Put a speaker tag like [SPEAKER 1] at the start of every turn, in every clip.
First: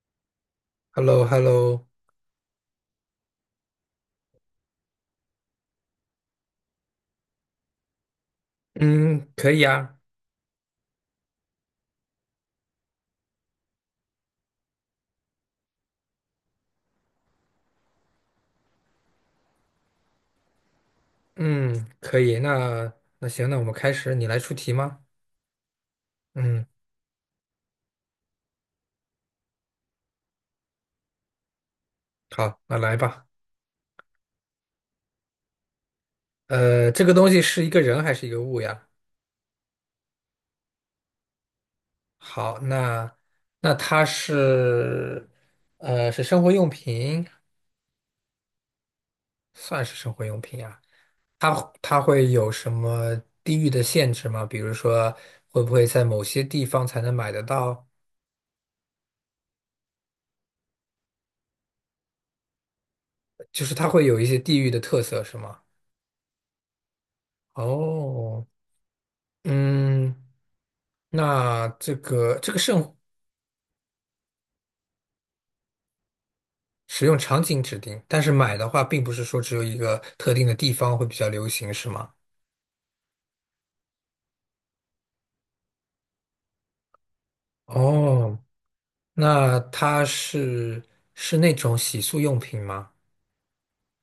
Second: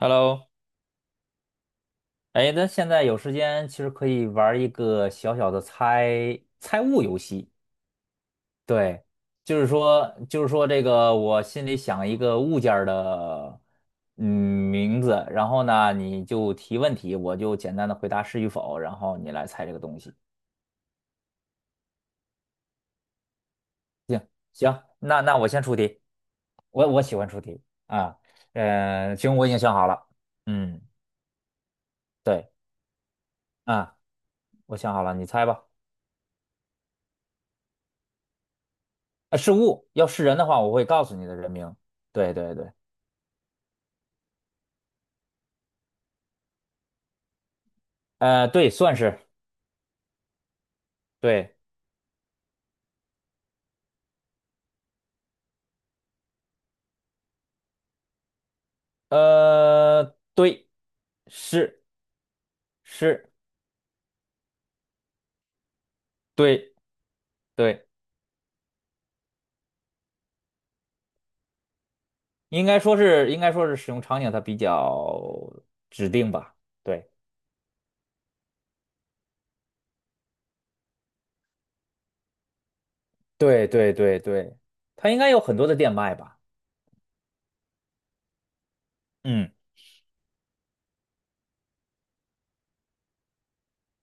[SPEAKER 1] Hello，
[SPEAKER 2] hello hello
[SPEAKER 1] 哎，咱现在有时间，其实可以玩儿一个小小的猜猜物游戏。对，
[SPEAKER 2] 嗯，可
[SPEAKER 1] 就
[SPEAKER 2] 以
[SPEAKER 1] 是
[SPEAKER 2] 啊。
[SPEAKER 1] 说，就是说，这个我心里想一个物件儿的嗯名字，然后呢，你就提问题，我就简单的回答是与否，然后你来猜这个东西。
[SPEAKER 2] 嗯，可以，那行，那我们开始，你
[SPEAKER 1] 行
[SPEAKER 2] 来出题
[SPEAKER 1] 行，
[SPEAKER 2] 吗？
[SPEAKER 1] 那我先出题，
[SPEAKER 2] 嗯，
[SPEAKER 1] 我喜欢出题，啊，行，我已经想好了，嗯，对，
[SPEAKER 2] 好，那来吧。
[SPEAKER 1] 啊，我想好了，你猜吧。
[SPEAKER 2] 这个东西是一个人还是一个物呀？
[SPEAKER 1] 呃，是物，要是人的话，我会告诉你的人名。对对
[SPEAKER 2] 好，
[SPEAKER 1] 对，
[SPEAKER 2] 那它是生活用品，
[SPEAKER 1] 对，算是。
[SPEAKER 2] 算是生活用品啊。它
[SPEAKER 1] 对，
[SPEAKER 2] 它会有什么地域的限制吗？比如说，会不会在某些地方才能买得到？
[SPEAKER 1] 呃，对，是是，
[SPEAKER 2] 就是它会有一些地域的特色，是吗？
[SPEAKER 1] 对对，
[SPEAKER 2] 哦。嗯。那这个这个
[SPEAKER 1] 应该
[SPEAKER 2] 剩
[SPEAKER 1] 说是应该说是使用场景它比较指定吧。
[SPEAKER 2] 使
[SPEAKER 1] 对
[SPEAKER 2] 用场景指定，但是买的话，并不是说只有一个特定的地方会比较流行，是吗？
[SPEAKER 1] 对对对对，它应该有很多的店卖吧。
[SPEAKER 2] 哦，
[SPEAKER 1] 嗯
[SPEAKER 2] 那它是那种洗漱用品吗？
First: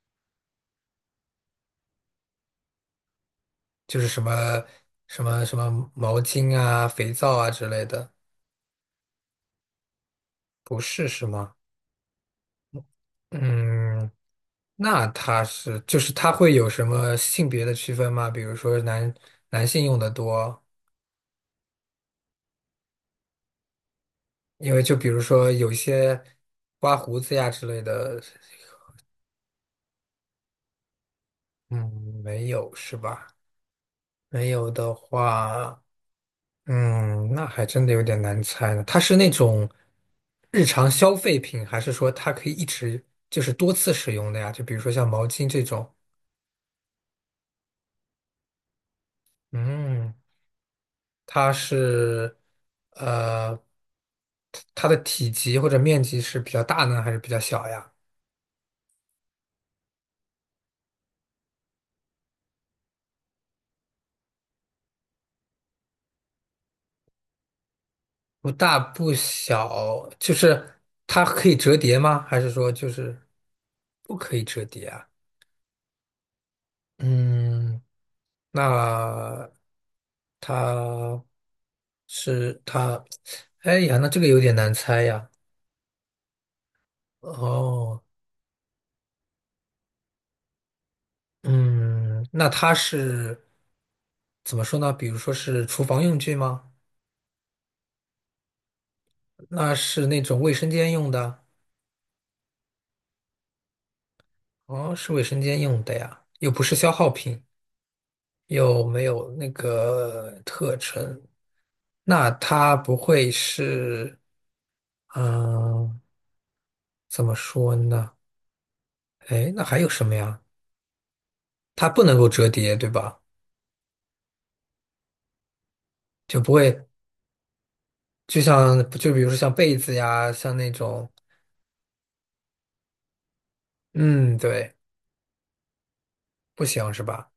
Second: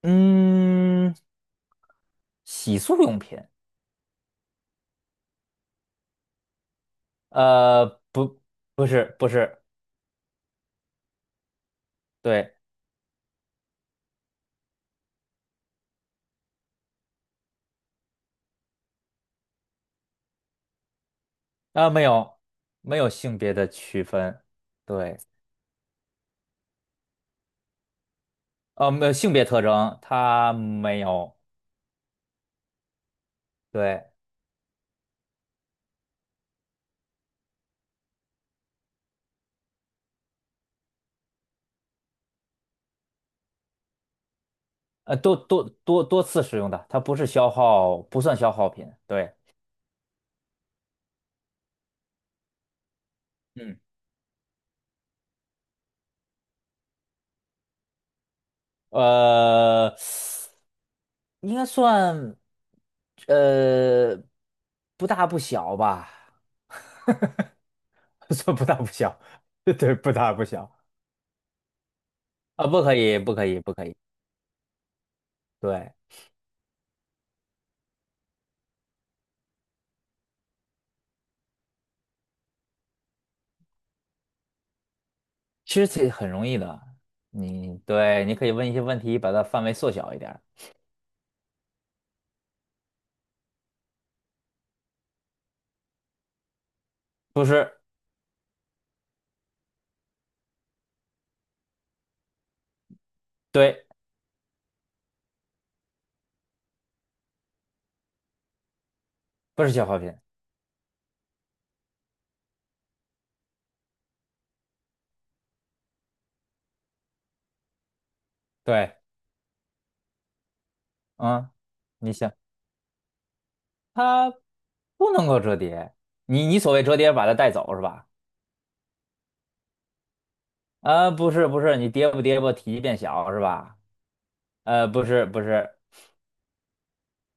[SPEAKER 1] 嗯，洗漱用品，
[SPEAKER 2] 就是什么毛巾啊、肥皂啊之类
[SPEAKER 1] 呃，
[SPEAKER 2] 的？
[SPEAKER 1] 不不是不是，
[SPEAKER 2] 不是，是吗？
[SPEAKER 1] 对，
[SPEAKER 2] 嗯，那就是它会有什么性别的区分吗？比如说男性用的多，
[SPEAKER 1] 啊、没有没有性别的区分，
[SPEAKER 2] 因为就比
[SPEAKER 1] 对。
[SPEAKER 2] 如说有一些刮胡子呀之类的。
[SPEAKER 1] 没有性别特征，它没有，
[SPEAKER 2] 嗯，没有是吧？
[SPEAKER 1] 对，
[SPEAKER 2] 没有的话，嗯，那还真的有点难猜呢。它是那种日常消费品，还是说它可以一直就是多次使用的呀？就比如说像毛
[SPEAKER 1] 多
[SPEAKER 2] 巾这
[SPEAKER 1] 多
[SPEAKER 2] 种，
[SPEAKER 1] 多多次使用的，它不是消耗，不算消耗品，对，
[SPEAKER 2] 嗯，它是呃，
[SPEAKER 1] 嗯，
[SPEAKER 2] 它的体积或者面积是比较大呢，还是比较小呀？
[SPEAKER 1] 呃，应该算，呃，不大不小吧，
[SPEAKER 2] 不
[SPEAKER 1] 算不大
[SPEAKER 2] 大
[SPEAKER 1] 不
[SPEAKER 2] 不
[SPEAKER 1] 小，对，
[SPEAKER 2] 小，
[SPEAKER 1] 不
[SPEAKER 2] 就
[SPEAKER 1] 大不小，
[SPEAKER 2] 是它可以折叠吗？还是
[SPEAKER 1] 啊，
[SPEAKER 2] 说
[SPEAKER 1] 不
[SPEAKER 2] 就
[SPEAKER 1] 可
[SPEAKER 2] 是
[SPEAKER 1] 以，不可以，不可以，
[SPEAKER 2] 不可以折叠啊？
[SPEAKER 1] 对。
[SPEAKER 2] 嗯。那它是它？哎呀，那这个有点难猜呀。
[SPEAKER 1] 其实这很容易的，你
[SPEAKER 2] 哦，
[SPEAKER 1] 对，你可以问一些问题，把它范围缩小一点儿。
[SPEAKER 2] 嗯，那怎么说呢？比如说是厨房用具吗？
[SPEAKER 1] 不是。
[SPEAKER 2] 那是那种卫生间用的？
[SPEAKER 1] 对，
[SPEAKER 2] 哦，是卫生间用的呀，又不是消耗品，又没有那
[SPEAKER 1] 不是消耗品，
[SPEAKER 2] 个特征。那它不会是，嗯、怎么说呢？
[SPEAKER 1] 对，
[SPEAKER 2] 哎，那还有什么呀？
[SPEAKER 1] 嗯。
[SPEAKER 2] 它不
[SPEAKER 1] 你
[SPEAKER 2] 能够
[SPEAKER 1] 想。
[SPEAKER 2] 折叠，对吧？
[SPEAKER 1] 它不能够折叠。
[SPEAKER 2] 就
[SPEAKER 1] 你
[SPEAKER 2] 不
[SPEAKER 1] 你所谓
[SPEAKER 2] 会，
[SPEAKER 1] 折叠，把它带走是吧？
[SPEAKER 2] 就比如说像被子呀，像那种，
[SPEAKER 1] 啊，不是不是，你叠不叠不，体积变小是吧？
[SPEAKER 2] 嗯，对，
[SPEAKER 1] 不是不是，
[SPEAKER 2] 不行是吧？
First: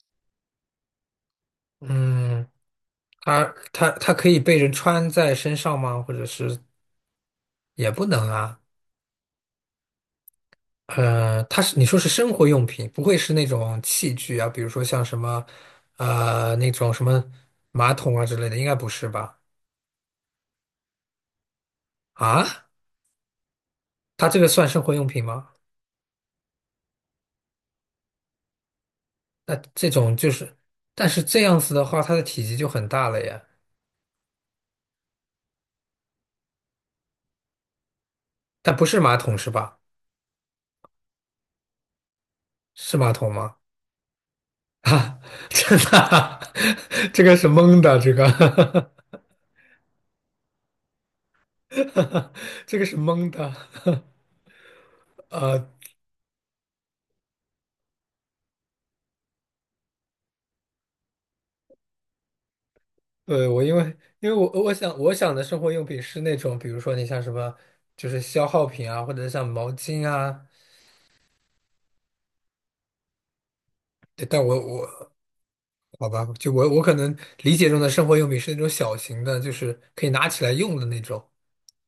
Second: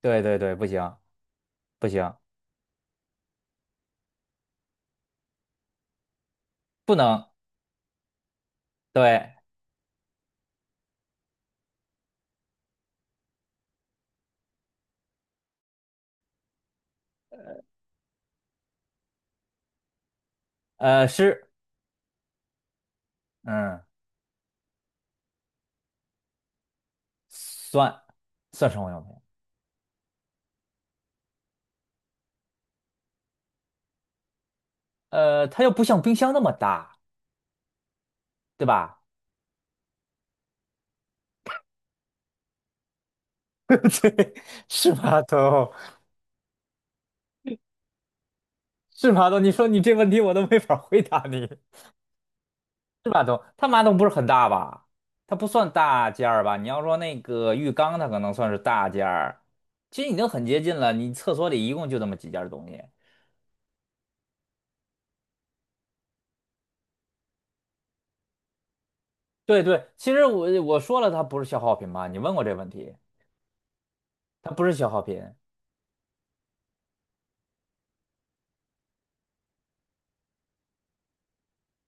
[SPEAKER 1] 对对对，不行不行，
[SPEAKER 2] 嗯，它它可以被人穿在身上吗？或者是
[SPEAKER 1] 不能
[SPEAKER 2] 也不能啊？
[SPEAKER 1] 对，
[SPEAKER 2] 你说是生活用品，不会是那种器具啊，比如说像什么那种什么马桶啊之类的，应该不是吧？
[SPEAKER 1] 是，
[SPEAKER 2] 啊，
[SPEAKER 1] 嗯，
[SPEAKER 2] 它这个算生活用品吗？
[SPEAKER 1] 算算生活用品。
[SPEAKER 2] 那这种就是，但是这样子的话，它的体积就很大了呀。
[SPEAKER 1] 它又不像冰箱那么大，对
[SPEAKER 2] 但不是
[SPEAKER 1] 吧？
[SPEAKER 2] 马桶是吧？是马桶吗？
[SPEAKER 1] 对，是
[SPEAKER 2] 啊，
[SPEAKER 1] 吧头
[SPEAKER 2] 真的啊 这个是蒙的，
[SPEAKER 1] 是吧头你说你这问题我都没法回答你。
[SPEAKER 2] 这个是
[SPEAKER 1] 是马
[SPEAKER 2] 蒙
[SPEAKER 1] 桶，
[SPEAKER 2] 的，
[SPEAKER 1] 它马桶不是很大吧？它不
[SPEAKER 2] 啊，
[SPEAKER 1] 算大件儿吧？你要说那个浴缸，它可能算是大件儿。其实已经很接近了，你厕所里一共就这么几件儿东西。
[SPEAKER 2] 对，我因为因为我我想我想的生活用品是那种，比如说你像什么，就是消耗品啊，或者像
[SPEAKER 1] 对
[SPEAKER 2] 毛
[SPEAKER 1] 对，
[SPEAKER 2] 巾
[SPEAKER 1] 其实
[SPEAKER 2] 啊。
[SPEAKER 1] 我说了，它不是消耗品嘛？你问过这问题，
[SPEAKER 2] 对，但
[SPEAKER 1] 它
[SPEAKER 2] 我
[SPEAKER 1] 不是消耗
[SPEAKER 2] 我
[SPEAKER 1] 品
[SPEAKER 2] 好吧，就我可能理解中的生活用品是那种小型的，就是可以拿起来用的那种。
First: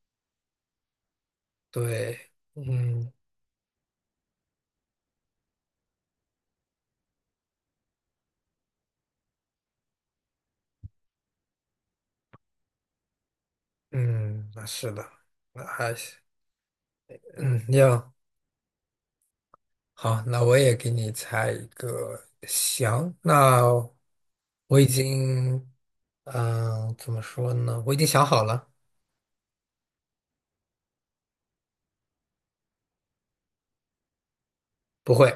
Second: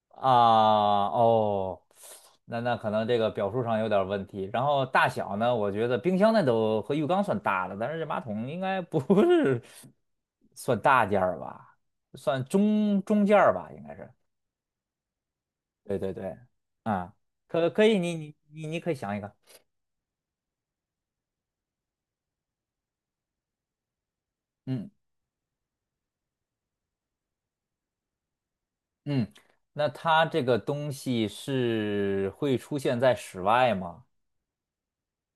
[SPEAKER 1] 啊。哦，
[SPEAKER 2] 对。
[SPEAKER 1] 那可能
[SPEAKER 2] 嗯
[SPEAKER 1] 这个表述上有点儿问题。然后大小呢，我觉得冰箱那都和浴缸算大的，但是这马桶应该不是 算大件儿吧？算中件儿吧，应该是。
[SPEAKER 2] 嗯，那是的，那还
[SPEAKER 1] 对对
[SPEAKER 2] 行。
[SPEAKER 1] 对，啊，
[SPEAKER 2] 嗯，
[SPEAKER 1] 可
[SPEAKER 2] 一
[SPEAKER 1] 可以，
[SPEAKER 2] 样。
[SPEAKER 1] 你可以想一个。
[SPEAKER 2] 好，那我也给你猜一个。行，那我已
[SPEAKER 1] 嗯
[SPEAKER 2] 经，嗯、怎么说呢？我已经想好了。
[SPEAKER 1] 嗯，那它这个东西是会出现在室外吗？
[SPEAKER 2] 不会，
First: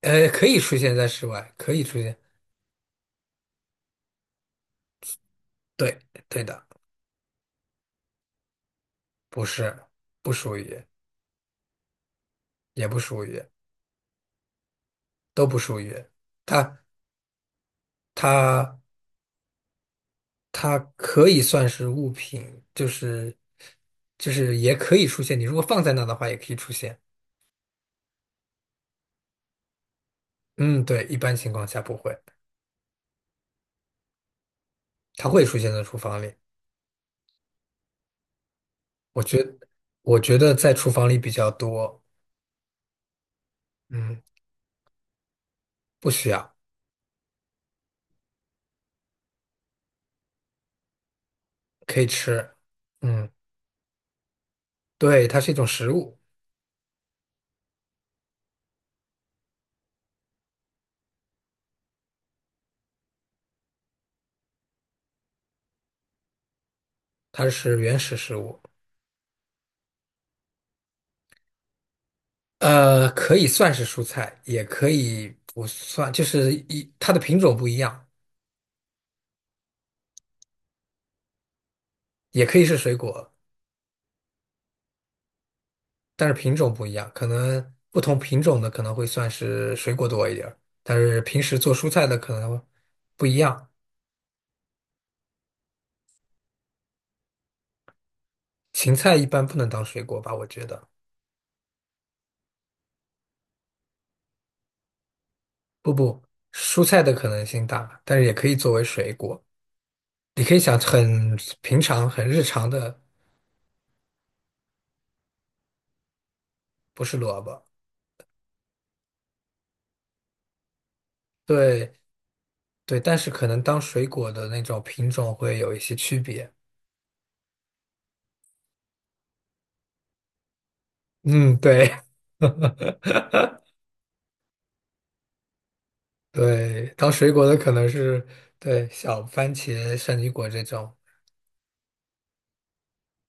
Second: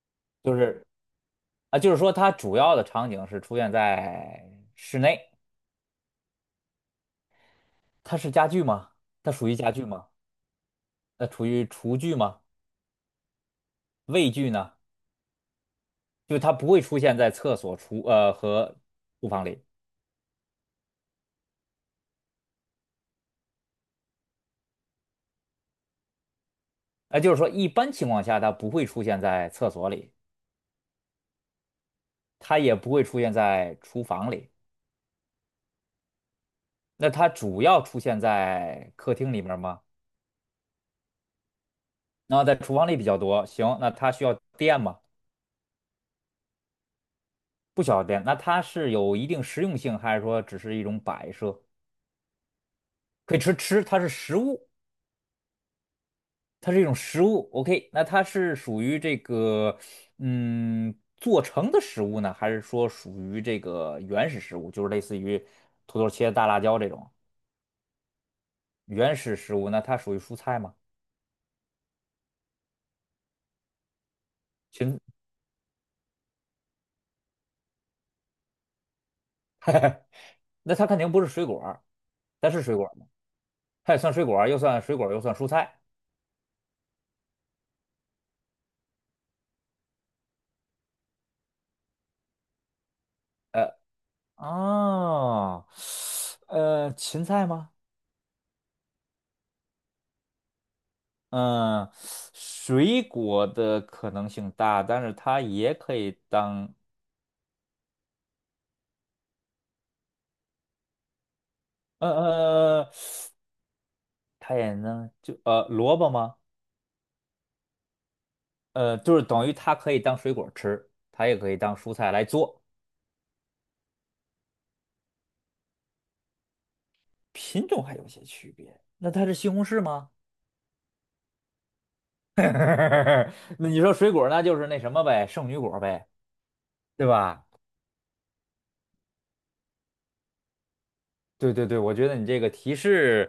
[SPEAKER 2] 可
[SPEAKER 1] 就
[SPEAKER 2] 以出
[SPEAKER 1] 是
[SPEAKER 2] 现在室外，可
[SPEAKER 1] 啊，
[SPEAKER 2] 以
[SPEAKER 1] 就是
[SPEAKER 2] 出
[SPEAKER 1] 说
[SPEAKER 2] 现。
[SPEAKER 1] 它主要的场景是出现在室内，
[SPEAKER 2] 对，对的。
[SPEAKER 1] 它是家具吗？它
[SPEAKER 2] 不
[SPEAKER 1] 属于家
[SPEAKER 2] 是，
[SPEAKER 1] 具吗？
[SPEAKER 2] 不属于，
[SPEAKER 1] 那属于厨具吗？
[SPEAKER 2] 也不属于，
[SPEAKER 1] 卫具呢？
[SPEAKER 2] 都不属于。
[SPEAKER 1] 就它不
[SPEAKER 2] 它，
[SPEAKER 1] 会出现在厕所、
[SPEAKER 2] 它，
[SPEAKER 1] 和厨房里，
[SPEAKER 2] 它可以算是物品。就是也可以出现。你如果放在那的话，也可以出现。
[SPEAKER 1] 啊，就是说一般情况下它不会出现在厕所里，
[SPEAKER 2] 嗯，对，一般情况下不会，
[SPEAKER 1] 它也不会出现在厨房里。
[SPEAKER 2] 它会出现在厨房里。
[SPEAKER 1] 那它主要出现在客
[SPEAKER 2] 我
[SPEAKER 1] 厅里面儿
[SPEAKER 2] 觉
[SPEAKER 1] 吗？
[SPEAKER 2] 我觉得在厨房里比较多。
[SPEAKER 1] 然后在厨房里比较多。行，那它
[SPEAKER 2] 嗯，
[SPEAKER 1] 需要电吗？
[SPEAKER 2] 不需要。
[SPEAKER 1] 不需要电。那它是有一定实用性，还是说只是一种摆设？
[SPEAKER 2] 可以吃。嗯，
[SPEAKER 1] 可以吃吃，它是食物，
[SPEAKER 2] 对，它是一种食物。
[SPEAKER 1] 它是一种食物。OK，那它是属于这个做成的食物呢，还是说属于这个原始食物，就是类似于土豆切大辣椒这种
[SPEAKER 2] 它是原始食物。
[SPEAKER 1] 原始食物？那它属于蔬菜吗？
[SPEAKER 2] 可以算是蔬菜，也可
[SPEAKER 1] 芹，
[SPEAKER 2] 以不算，就是它的品种不一样，
[SPEAKER 1] 那它肯定不是水果儿。
[SPEAKER 2] 也
[SPEAKER 1] 它
[SPEAKER 2] 可
[SPEAKER 1] 是
[SPEAKER 2] 以
[SPEAKER 1] 水
[SPEAKER 2] 是
[SPEAKER 1] 果儿
[SPEAKER 2] 水
[SPEAKER 1] 吗？
[SPEAKER 2] 果，
[SPEAKER 1] 它也算水果儿又算蔬菜。
[SPEAKER 2] 但是品种不一样，可能不同品种的可能会算是水果多一点儿，但是平时做蔬菜的可能不一
[SPEAKER 1] 呃，
[SPEAKER 2] 样。
[SPEAKER 1] 哦，芹菜吗？
[SPEAKER 2] 芹菜一般不能当水果吧，我觉得。
[SPEAKER 1] 嗯，水果的可能性大，但是它也
[SPEAKER 2] 不
[SPEAKER 1] 可以
[SPEAKER 2] 不，
[SPEAKER 1] 当，
[SPEAKER 2] 蔬菜的可能性大，但是也可以作为水果。你可以想很平常、
[SPEAKER 1] 呃
[SPEAKER 2] 很日常
[SPEAKER 1] 呃，呃
[SPEAKER 2] 的。
[SPEAKER 1] 它也能就萝卜吗？
[SPEAKER 2] 不是萝卜。
[SPEAKER 1] 就是等于它可以当水果吃，它也可以当
[SPEAKER 2] 对
[SPEAKER 1] 蔬菜来做，
[SPEAKER 2] 对，但是可能当水果的那种品种会有一些区别。
[SPEAKER 1] 品种还有些区别。那它是西红柿吗？
[SPEAKER 2] 嗯，对。
[SPEAKER 1] 那你说水果，那就是那什么呗，圣女果呗，
[SPEAKER 2] 对，
[SPEAKER 1] 对
[SPEAKER 2] 当水
[SPEAKER 1] 吧？
[SPEAKER 2] 果的可能是，对，小番茄、圣女果这种。
[SPEAKER 1] 对对对，我觉得你这个提示，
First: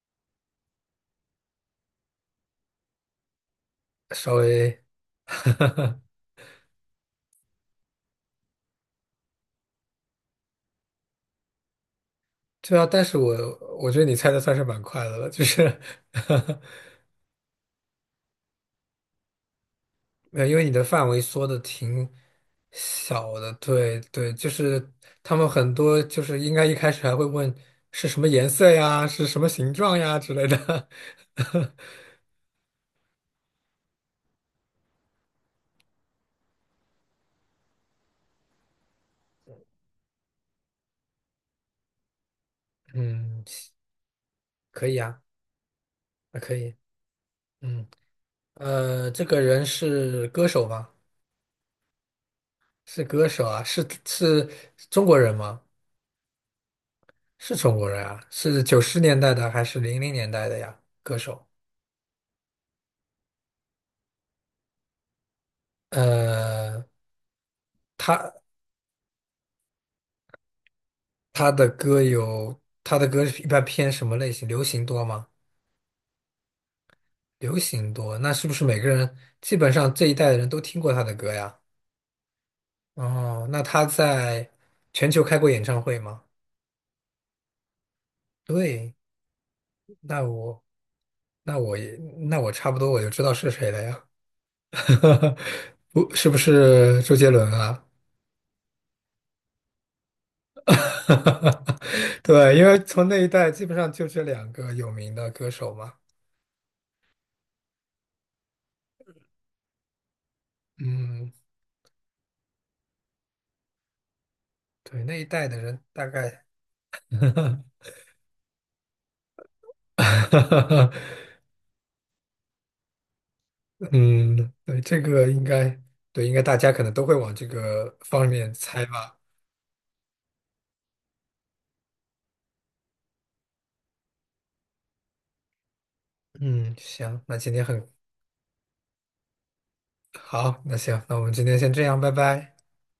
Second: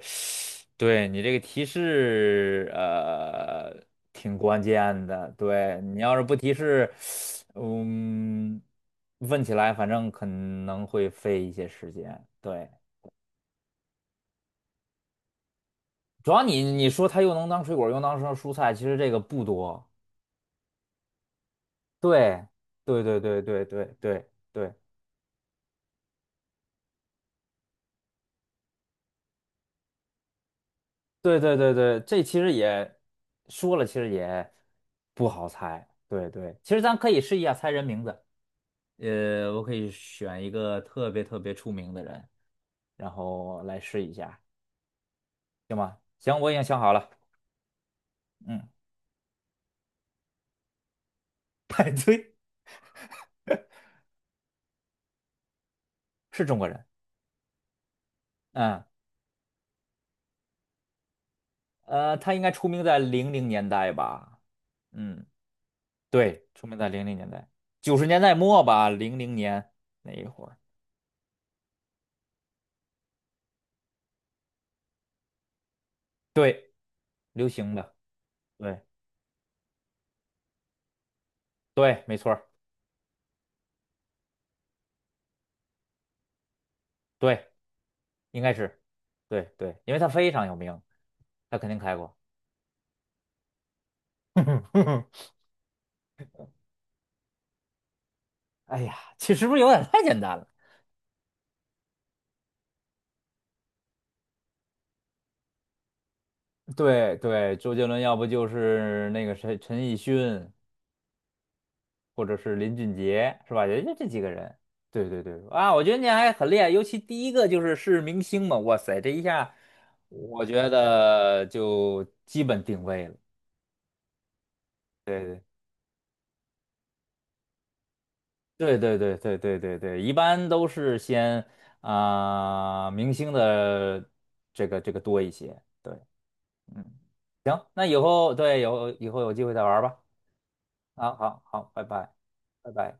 [SPEAKER 1] 对你这个提示，
[SPEAKER 2] 稍
[SPEAKER 1] 挺关
[SPEAKER 2] 微。
[SPEAKER 1] 键的。对你 要是不提示，嗯，问起来反正可能会费一些时间。对，
[SPEAKER 2] 对啊。但是我觉得你猜的算是蛮快的了，就是。
[SPEAKER 1] 主要 你说它又能当水果，又能当蔬菜，其实这个不多。
[SPEAKER 2] 没有，因为你的范围缩的挺
[SPEAKER 1] 对，对对
[SPEAKER 2] 小
[SPEAKER 1] 对
[SPEAKER 2] 的，
[SPEAKER 1] 对对对
[SPEAKER 2] 对
[SPEAKER 1] 对
[SPEAKER 2] 对，就
[SPEAKER 1] 对
[SPEAKER 2] 是他们很多就是应该一开始还会问是什么颜色呀，是什么形状呀之类的。
[SPEAKER 1] 对对对，这其实也说了，其实也不好猜。对对，其实咱可以试一下猜人名字。我可以选一个特别特别出名的人，然
[SPEAKER 2] 嗯，
[SPEAKER 1] 后来试一下，
[SPEAKER 2] 可以啊。
[SPEAKER 1] 行吗？
[SPEAKER 2] 啊，
[SPEAKER 1] 行，我已
[SPEAKER 2] 可
[SPEAKER 1] 经
[SPEAKER 2] 以。
[SPEAKER 1] 想好了。
[SPEAKER 2] 嗯，
[SPEAKER 1] 嗯，
[SPEAKER 2] 这个人是歌手吗？
[SPEAKER 1] 派对
[SPEAKER 2] 是歌手啊，是中国人吗？
[SPEAKER 1] 是中国人。
[SPEAKER 2] 是中国人啊，是九
[SPEAKER 1] 嗯，
[SPEAKER 2] 十年代的还是00年代的呀？歌手。
[SPEAKER 1] 他应该出名在零零年代吧？嗯，对，出名
[SPEAKER 2] 呃，
[SPEAKER 1] 在零零年代，九十年
[SPEAKER 2] 他。
[SPEAKER 1] 代末吧，零零年那一会儿，
[SPEAKER 2] 他的歌一般偏什么类型？流行多吗？
[SPEAKER 1] 对，流
[SPEAKER 2] 流
[SPEAKER 1] 行
[SPEAKER 2] 行
[SPEAKER 1] 的，
[SPEAKER 2] 多，那是不是每
[SPEAKER 1] 对，
[SPEAKER 2] 个人基本上这一代的人都听过他的歌呀？
[SPEAKER 1] 对，没错儿
[SPEAKER 2] 哦，那他在全球开过演唱会吗？
[SPEAKER 1] 对，应该是，
[SPEAKER 2] 对，
[SPEAKER 1] 对对，因为他
[SPEAKER 2] 那
[SPEAKER 1] 非常有
[SPEAKER 2] 我
[SPEAKER 1] 名，他
[SPEAKER 2] 那
[SPEAKER 1] 肯
[SPEAKER 2] 我
[SPEAKER 1] 定
[SPEAKER 2] 也
[SPEAKER 1] 开过。
[SPEAKER 2] 那我差不多我就知道是谁了呀。不，是不是周杰伦啊？
[SPEAKER 1] 哎呀，其实是不是有点太简单了？
[SPEAKER 2] 对，因为从那一代基本上就这两个有名的歌手嘛。
[SPEAKER 1] 对对，周杰伦要不就是那个谁陈奕迅，
[SPEAKER 2] 嗯，
[SPEAKER 1] 或者是林俊杰，是吧？也就这几个人。
[SPEAKER 2] 对，
[SPEAKER 1] 对
[SPEAKER 2] 那
[SPEAKER 1] 对
[SPEAKER 2] 一
[SPEAKER 1] 对，
[SPEAKER 2] 代的
[SPEAKER 1] 啊，
[SPEAKER 2] 人
[SPEAKER 1] 我觉得
[SPEAKER 2] 大
[SPEAKER 1] 你还
[SPEAKER 2] 概。
[SPEAKER 1] 很厉害，尤其第一个是明星嘛，哇塞，这一下我觉 得就基本定位了。
[SPEAKER 2] 嗯，对，这个应
[SPEAKER 1] 对
[SPEAKER 2] 该，对，应该大家可能都会往这个方面
[SPEAKER 1] 对
[SPEAKER 2] 猜
[SPEAKER 1] 对对
[SPEAKER 2] 吧。
[SPEAKER 1] 对对对对对，一般都是先啊、明星的这个多一些。对，
[SPEAKER 2] 嗯，
[SPEAKER 1] 嗯，
[SPEAKER 2] 行，那今天
[SPEAKER 1] 行，那
[SPEAKER 2] 很
[SPEAKER 1] 以后对有以后有机会再玩吧。
[SPEAKER 2] 好，那行，
[SPEAKER 1] 啊，
[SPEAKER 2] 那我们
[SPEAKER 1] 好
[SPEAKER 2] 今天
[SPEAKER 1] 好，
[SPEAKER 2] 先这
[SPEAKER 1] 拜
[SPEAKER 2] 样，拜
[SPEAKER 1] 拜，
[SPEAKER 2] 拜。
[SPEAKER 1] 拜拜。